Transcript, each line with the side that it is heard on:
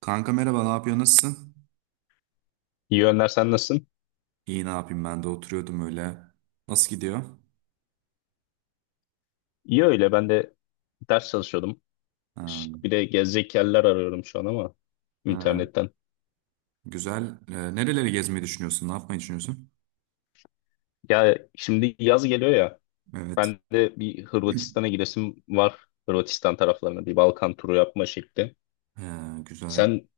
right: Kanka merhaba, ne yapıyor, nasılsın?
left: İyi Önder sen nasılsın?
right: İyi, ne yapayım, ben de oturuyordum öyle. Nasıl gidiyor?
left: İyi öyle ben de ders çalışıyordum.
right: Ha.
left: Şık bir de gezecek yerler arıyorum şu an ama
right: Ha,
left: internetten.
right: güzel. Nereleri gezmeyi düşünüyorsun? Ne yapmayı düşünüyorsun?
left: Ya şimdi yaz geliyor ya
right: Evet.
left: ben de bir Hırvatistan'a gidesim var. Hırvatistan taraflarına bir Balkan turu yapma şekli.
right: Güzel.
left: Sen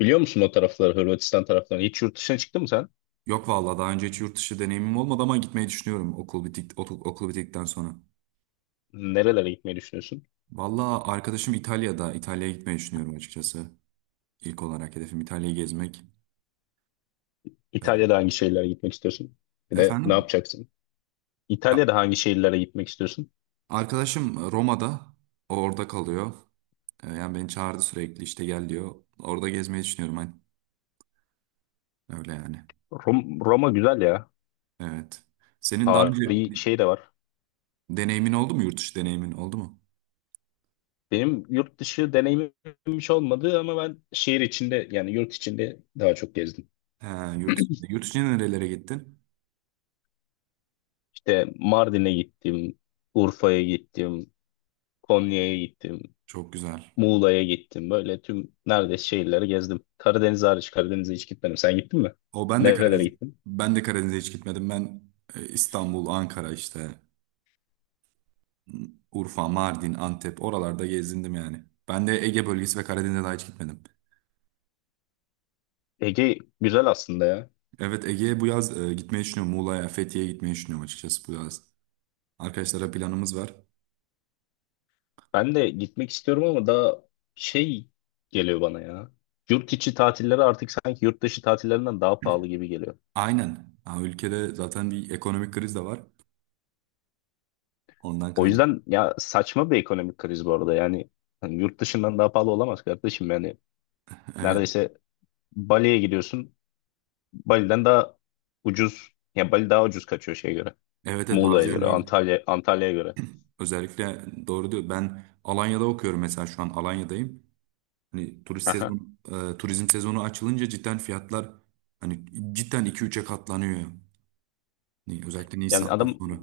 left: biliyor musun o tarafları Hırvatistan taraflarını? Hiç yurt dışına çıktın mı sen?
right: Yok vallahi, daha önce hiç yurt dışı deneyimim olmadı ama gitmeyi düşünüyorum okul okul bittikten sonra.
left: Nerelere gitmeyi düşünüyorsun?
right: Vallahi arkadaşım İtalya'da. İtalya'ya gitmeyi düşünüyorum açıkçası. İlk olarak hedefim İtalya'yı gezmek.
left: İtalya'da hangi şehirlere gitmek istiyorsun? Bir de ne
right: Efendim?
left: yapacaksın?
right: Ya,
left: İtalya'da hangi şehirlere gitmek istiyorsun?
right: arkadaşım Roma'da, orada kalıyor. Yani beni çağırdı, sürekli işte gel diyor. Orada gezmeyi düşünüyorum hani. Öyle yani.
left: Roma güzel ya.
right: Evet. Senin daha önce
left: Tarihi şey de var.
right: deneyimin oldu mu? Yurt dışı deneyimin oldu mu?
left: Benim yurt dışı deneyimim hiç olmadı ama ben şehir içinde yani yurt içinde daha çok gezdim.
right: He, yurt içine nerelere gittin?
left: İşte Mardin'e gittim, Urfa'ya gittim, Konya'ya gittim,
right: Çok güzel.
left: Muğla'ya gittim. Böyle tüm neredeyse şehirleri gezdim. Karadeniz hariç Karadeniz'e hiç gitmedim. Sen gittin mi?
right: O ben de
left: Nerelere
right: Karadeniz
left: gittin?
right: Ben de Karadeniz'e hiç gitmedim. Ben, İstanbul, Ankara, işte Urfa, Mardin, Antep, oralarda gezindim yani. Ben de Ege bölgesi ve Karadeniz'e daha hiç gitmedim.
left: Ege güzel aslında ya.
right: Evet, Ege'ye bu yaz gitmeyi düşünüyorum. Muğla'ya, Fethiye'ye gitmeyi düşünüyorum açıkçası bu yaz. Arkadaşlara planımız var.
left: Ben de gitmek istiyorum ama daha şey geliyor bana ya. Yurt içi tatilleri artık sanki yurt dışı tatillerinden daha pahalı gibi geliyor.
right: Aynen. Ha, ülkede zaten bir ekonomik kriz de var. Ondan
left: O
right: kaynak.
left: yüzden ya saçma bir ekonomik kriz bu arada. Yani hani yurt dışından daha pahalı olamaz kardeşim. Yani
right: Evet.
left: neredeyse Bali'ye gidiyorsun. Bali'den daha ucuz. Ya Bali daha ucuz kaçıyor şeye göre.
right: Evet, evet,
left: Muğla'ya
right: bazı
left: göre,
right: yerlerde
left: Antalya'ya göre.
right: özellikle doğru diyor. Ben Alanya'da okuyorum, mesela şu an Alanya'dayım. Hani
left: Aha.
right: turizm sezonu açılınca cidden fiyatlar, hani, cidden iki üçe katlanıyor. Hani özellikle
left: Yani
right: Nisan'dan
left: adam
right: sonra.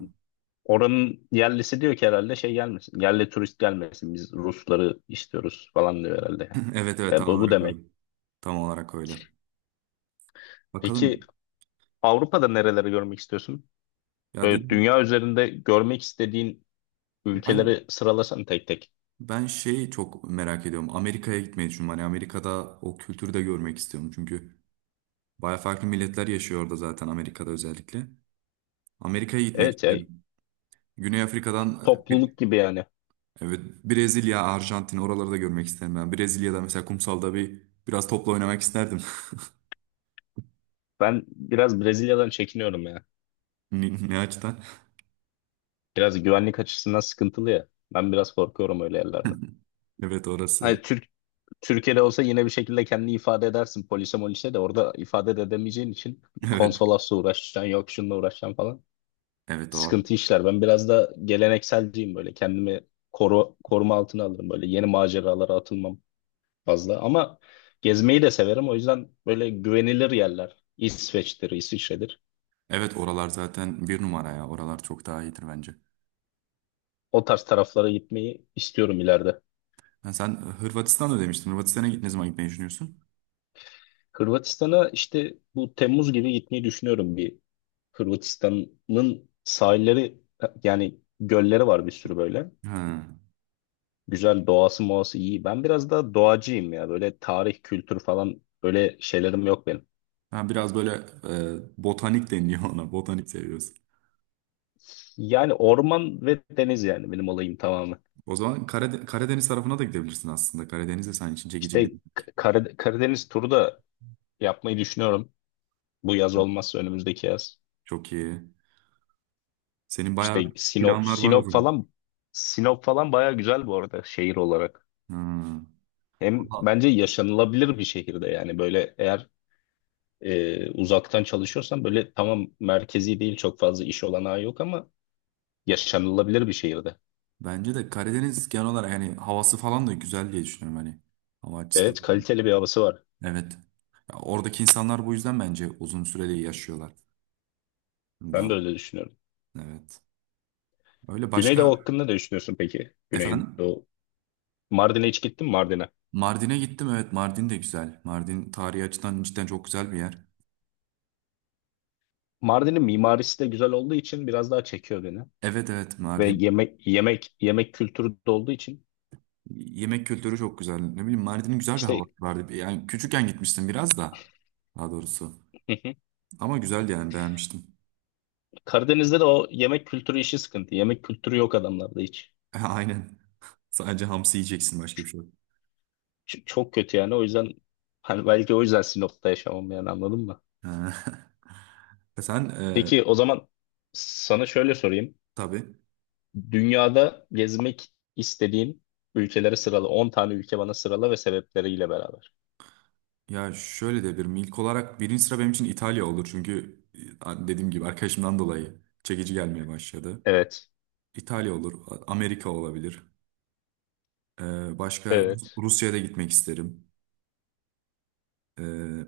left: oranın yerlisi diyor ki herhalde şey gelmesin. Yerli turist gelmesin. Biz Rusları istiyoruz falan diyor herhalde.
right: Evet, evet,
left: E,
right: tam
left: bu
right: olarak öyle.
left: demek.
right: Tam olarak öyle.
left: Peki
right: Bakalım.
left: Avrupa'da nereleri görmek istiyorsun?
right: Ya
left: Böyle
right: dedim,
left: dünya üzerinde görmek istediğin
right: ben
left: ülkeleri sıralasan tek tek.
right: ben şeyi çok merak ediyorum. Amerika'ya gitmeyi düşünüyorum. Hani Amerika'da o kültürü de görmek istiyorum. Çünkü baya farklı milletler yaşıyor orada, zaten Amerika'da özellikle. Amerika'ya gitmek
left: Evet ya,
right: isterim. Güney Afrika'dan, e, bir,
left: topluluk gibi yani.
right: evet, Brezilya, Arjantin, oraları da görmek isterim ben. Brezilya'da mesela kumsalda biraz topla oynamak isterdim.
left: Ben biraz Brezilya'dan çekiniyorum ya.
right: Ne açıdan?
left: Biraz güvenlik açısından sıkıntılı ya. Ben biraz korkuyorum öyle yerlerden.
right: Evet, orası.
left: Hani Türkiye'de olsa yine bir şekilde kendini ifade edersin polise molise de orada ifade de edemeyeceğin için
right: Evet.
left: konsolosla uğraşacaksın yok şununla uğraşacaksın falan.
right: Evet, o.
left: Sıkıntı işler. Ben biraz da gelenekselciyim böyle. Kendimi koruma altına alırım böyle. Yeni maceralara atılmam fazla ama gezmeyi de severim. O yüzden böyle güvenilir yerler. İsveç'tir, İsviçre'dir.
right: Evet, oralar zaten bir numara ya. Oralar çok daha iyidir bence.
left: O tarz taraflara gitmeyi istiyorum ileride.
right: Ha, sen Hırvatistan'da demiştin. Hırvatistan'a ne zaman gitmeyi düşünüyorsun?
left: Hırvatistan'a işte bu Temmuz gibi gitmeyi düşünüyorum bir. Hırvatistan'ın sahilleri yani gölleri var bir sürü böyle.
right: Ha.
left: Güzel doğası moğası iyi. Ben biraz daha doğacıyım ya. Böyle tarih, kültür falan böyle şeylerim yok benim.
right: Ha, biraz böyle botanik deniliyor ona. Botanik seviyorsun.
left: Yani orman ve deniz yani benim olayım tamamen.
right: O zaman Karadeniz tarafına da gidebilirsin aslında. Karadeniz de senin için çekici
left: İşte
right: gelir.
left: Karadeniz turu da yapmayı düşünüyorum. Bu yaz olmazsa önümüzdeki yaz.
right: Çok iyi. Senin bayağı
left: İşte
right: planlar var o zaman.
left: Sinop falan baya güzel bu arada şehir olarak.
right: Hmm.
left: Hem
right: Valla,
left: bence yaşanılabilir bir şehirde yani böyle eğer uzaktan çalışıyorsan böyle tamam merkezi değil çok fazla iş olanağı yok ama yaşanılabilir bir şehirde.
right: bence de Karadeniz genel olarak, yani havası falan da güzel diye düşünüyorum, hani. Hava
left: Evet
right: açısından da iyi.
left: kaliteli bir havası var.
right: Evet. Ya, oradaki insanlar bu yüzden bence uzun süreli yaşıyorlar.
left: Ben de
right: Daha,
left: öyle düşünüyorum.
right: evet. Öyle başka
left: Güneydoğu hakkında ne düşünüyorsun peki?
right: Efendim?
left: Güneydoğu. Mardin'e hiç gittin mi Mardin'e?
right: Mardin'e gittim, evet, Mardin de güzel. Mardin tarihi açıdan cidden çok güzel bir yer.
left: Mardin'in mimarisi de güzel olduğu için biraz daha çekiyor beni.
right: Evet, evet.
left: Ve yemek kültürü de olduğu için
right: Yemek kültürü çok güzel. Ne bileyim, Mardin'in güzel bir
left: işte.
right: havası vardı. Yani küçükken gitmiştim biraz da. Daha doğrusu. Ama güzeldi yani, beğenmiştim.
left: Karadeniz'de de o yemek kültürü işi sıkıntı. Yemek kültürü yok adamlarda hiç.
right: Aynen. Sadece hamsi yiyeceksin, başka bir şey yok.
left: Çok kötü yani. O yüzden hani belki o yüzden Sinop'ta yaşamam yani anladın mı?
right: Ha. Sen e,
left: Peki o zaman sana şöyle sorayım.
right: tabii.
left: Dünyada gezmek istediğin ülkeleri sırala. 10 tane ülke bana sırala ve sebepleriyle beraber.
right: Ya şöyle de bir, ilk olarak birinci sıra benim için İtalya olur. Çünkü dediğim gibi arkadaşımdan dolayı çekici gelmeye başladı.
left: Evet.
right: İtalya olur. Amerika olabilir. Başka,
left: Evet.
right: Rusya'ya da gitmek isterim. E,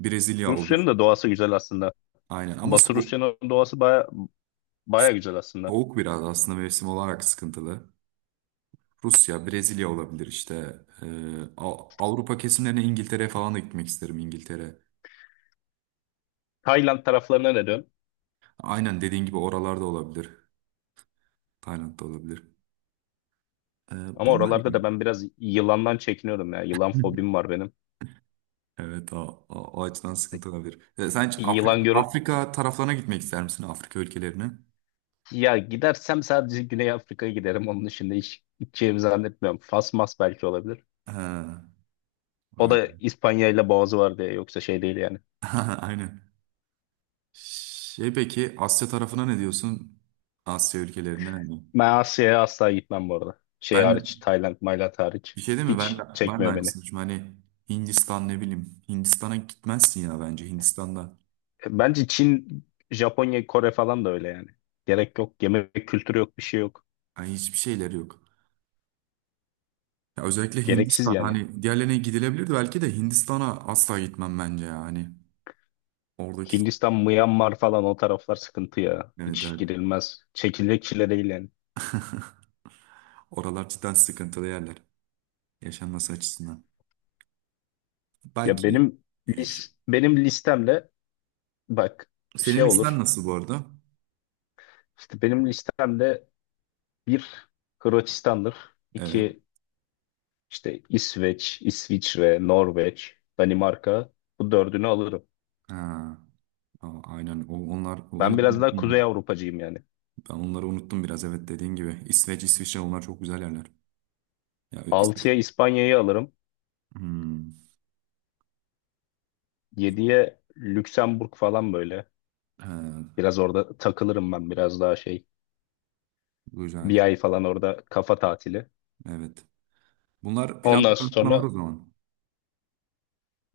right: Brezilya olur.
left: Rusya'nın da doğası güzel aslında.
right: Aynen, ama
left: Batı
right: soğuk.
left: Rusya'nın doğası baya, baya güzel aslında.
right: Soğuk biraz aslında, mevsim olarak sıkıntılı. Rusya, Brezilya olabilir işte. Avrupa kesimlerine, İngiltere falan da gitmek isterim, İngiltere.
left: Tayland taraflarına ne diyorsun?
right: Aynen, dediğin gibi oralarda olabilir. Tayland'da olabilir.
left: Ama
right: Bunlar
left: oralarda da
right: gibi.
left: ben biraz yılandan çekiniyorum ya. Yılan fobim var benim.
right: Evet, o açıdan sıkıntı olabilir. Sen hiç Afrika,
left: Yılan gör,
right: Taraflarına gitmek ister misin? Afrika ülkelerine?
left: ya gidersem sadece Güney Afrika'ya giderim. Onun dışında hiç gideceğimi zannetmiyorum. Fas mas belki olabilir.
right: Ha,
left: O
right: öyle.
left: da İspanya ile boğazı var diye yoksa şey değil yani.
right: Aynen. Şey, peki Asya tarafına ne diyorsun? Asya ülkelerine ne?
left: Ben Asya'ya asla gitmem bu arada. Şey
right: Ben
left: hariç, Tayland, Maylat hariç.
right: Bir şey değil mi? Ben de,
left: Hiç
right: ben de
left: çekmiyor beni.
right: aynısını düşünüyorum. Hani Hindistan, ne bileyim. Hindistan'a gitmezsin ya bence, Hindistan'da.
left: E, bence Çin, Japonya, Kore falan da öyle yani. Gerek yok. Yemek kültürü yok, bir şey yok.
right: Yani hiçbir şeyleri yok. Ya özellikle
left: Gereksiz
right: Hindistan,
left: yani.
right: hani diğerlerine gidilebilirdi belki de, Hindistan'a asla gitmem bence ya. Hani oradaki
left: Hindistan, Myanmar falan o taraflar sıkıntı ya.
right: Evet,
left: Hiç
right: evet.
left: girilmez. Çekilecek çile değil yani.
right: Oralar cidden sıkıntılı yerler yaşanması açısından.
left: Ya
right: Belki
left: benim lis benim listemle bak şey
right: Senin listen
left: olur.
right: nasıl bu arada?
left: İşte benim listemde bir, Hırvatistan'dır.
right: Evet.
left: İki işte İsveç, İsviçre, Norveç, Danimarka, bu dördünü alırım.
right: Ha, aynen.
left: Ben
right: Onları
left: biraz daha Kuzey
right: unuttum.
left: Avrupacıyım yani.
right: Ben onları unuttum biraz. Evet, dediğin gibi. İsveç, İsviçre, onlar çok güzel yerler. Ya, İs-
left: Altıya İspanya'yı alırım.
right: Hmm.
left: Yediye Lüksemburg falan böyle.
right: Ha,
left: Biraz orada takılırım ben biraz daha şey. Bir
right: güzel.
left: ay falan orada kafa tatili.
right: Evet. Bunlar
left: Ondan
right: planlar arasında var o
left: sonra
right: zaman.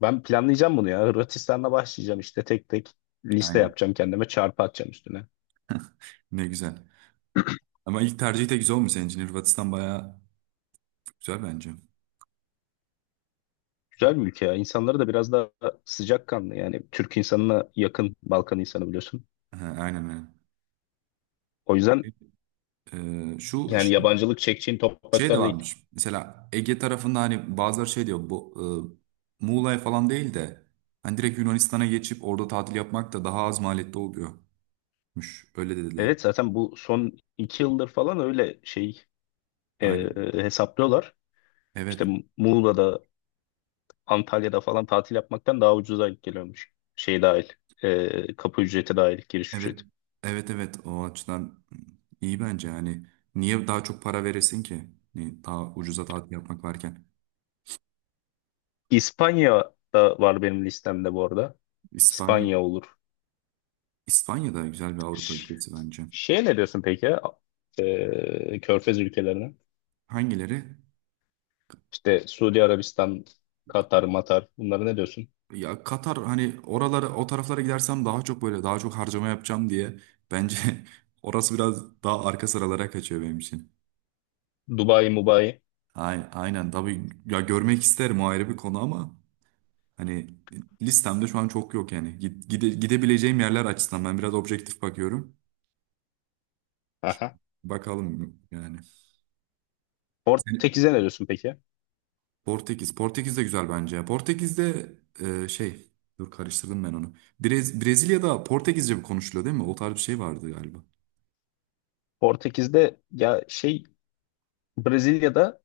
left: ben planlayacağım bunu ya. Hırvatistan'la başlayacağım işte tek tek liste
right: Aynen.
left: yapacağım kendime çarpı atacağım üstüne.
right: Ne güzel. Ama ilk tercih de güzel olmuş senin için. Hırvatistan bayağı güzel bence.
left: Güzel bir ülke ya. İnsanları da biraz daha sıcakkanlı. Yani Türk insanına yakın Balkan insanı biliyorsun.
right: Ha, aynen, aynen.
left: O yüzden
right: Ee, şu
left: yani
right: şey,
left: yabancılık çekeceğin
right: Şey de
left: topraklar değil.
right: varmış. Mesela Ege tarafında hani bazıları şey diyor, bu, Muğla'ya falan değil de hani direkt Yunanistan'a geçip orada tatil yapmak da daha az maliyetli oluyormuş. Öyle dediler.
left: Evet zaten bu son 2 yıldır falan öyle şey
right: Aynen.
left: hesaplıyorlar. İşte
right: Evet.
left: Muğla'da, Antalya'da falan tatil yapmaktan daha ucuza denk geliyormuş. Şey dahil, kapı ücreti dahil, giriş
right: Evet,
left: ücreti.
right: evet, evet. O açıdan iyi bence. Yani niye daha çok para veresin ki? Yani daha ucuza tatil yapmak varken.
left: İspanya da var benim listemde bu arada.
right: İspanya.
left: İspanya olur.
right: İspanya da güzel bir Avrupa
left: Ş-
right: ülkesi bence.
left: Şey ne diyorsun peki ya? E, Körfez ülkelerine.
right: Hangileri?
left: İşte Suudi Arabistan, Katar, Matar, bunlara ne diyorsun?
right: Ya, Katar, hani oralara, o taraflara gidersem daha çok harcama yapacağım diye bence orası biraz daha arka sıralara kaçıyor benim için.
left: Dubai, Mubai.
right: Aynen, aynen, tabii ya, görmek isterim, o ayrı bir konu, ama hani listemde şu an çok yok yani. Gidebileceğim yerler açısından ben biraz objektif bakıyorum.
left: Aha.
right: Bakalım yani. Seni-
left: Portekiz'e ne diyorsun peki?
right: Portekiz. Portekiz de güzel bence ya. Portekiz'de, şey, dur, karıştırdım ben onu. Brezilya'da Portekizce mi konuşuluyor, değil mi? O tarz bir şey vardı galiba.
left: Portekiz'de ya şey, Brezilya'da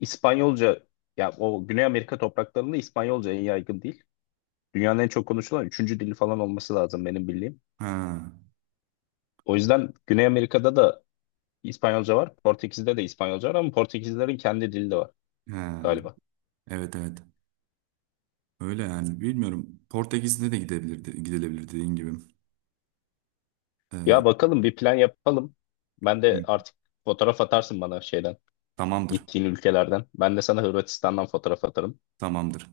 left: İspanyolca, ya o Güney Amerika topraklarında İspanyolca en yaygın değil. Dünyanın en çok konuşulan üçüncü dili falan olması lazım benim bildiğim.
right: Ha.
left: O yüzden Güney Amerika'da da İspanyolca var. Portekiz'de de İspanyolca var ama Portekizlerin kendi dili de var
right: Ha.
left: galiba.
right: Evet, evet. Öyle yani, bilmiyorum. Portekiz'de de gidilebilir, dediğin gibi. E,
left: Ya bakalım bir plan yapalım. Ben
right: hı.
left: de artık fotoğraf atarsın bana şeyden,
right: Tamamdır.
left: gittiğin ülkelerden. Ben de sana Hırvatistan'dan fotoğraf atarım.
right: Tamamdır.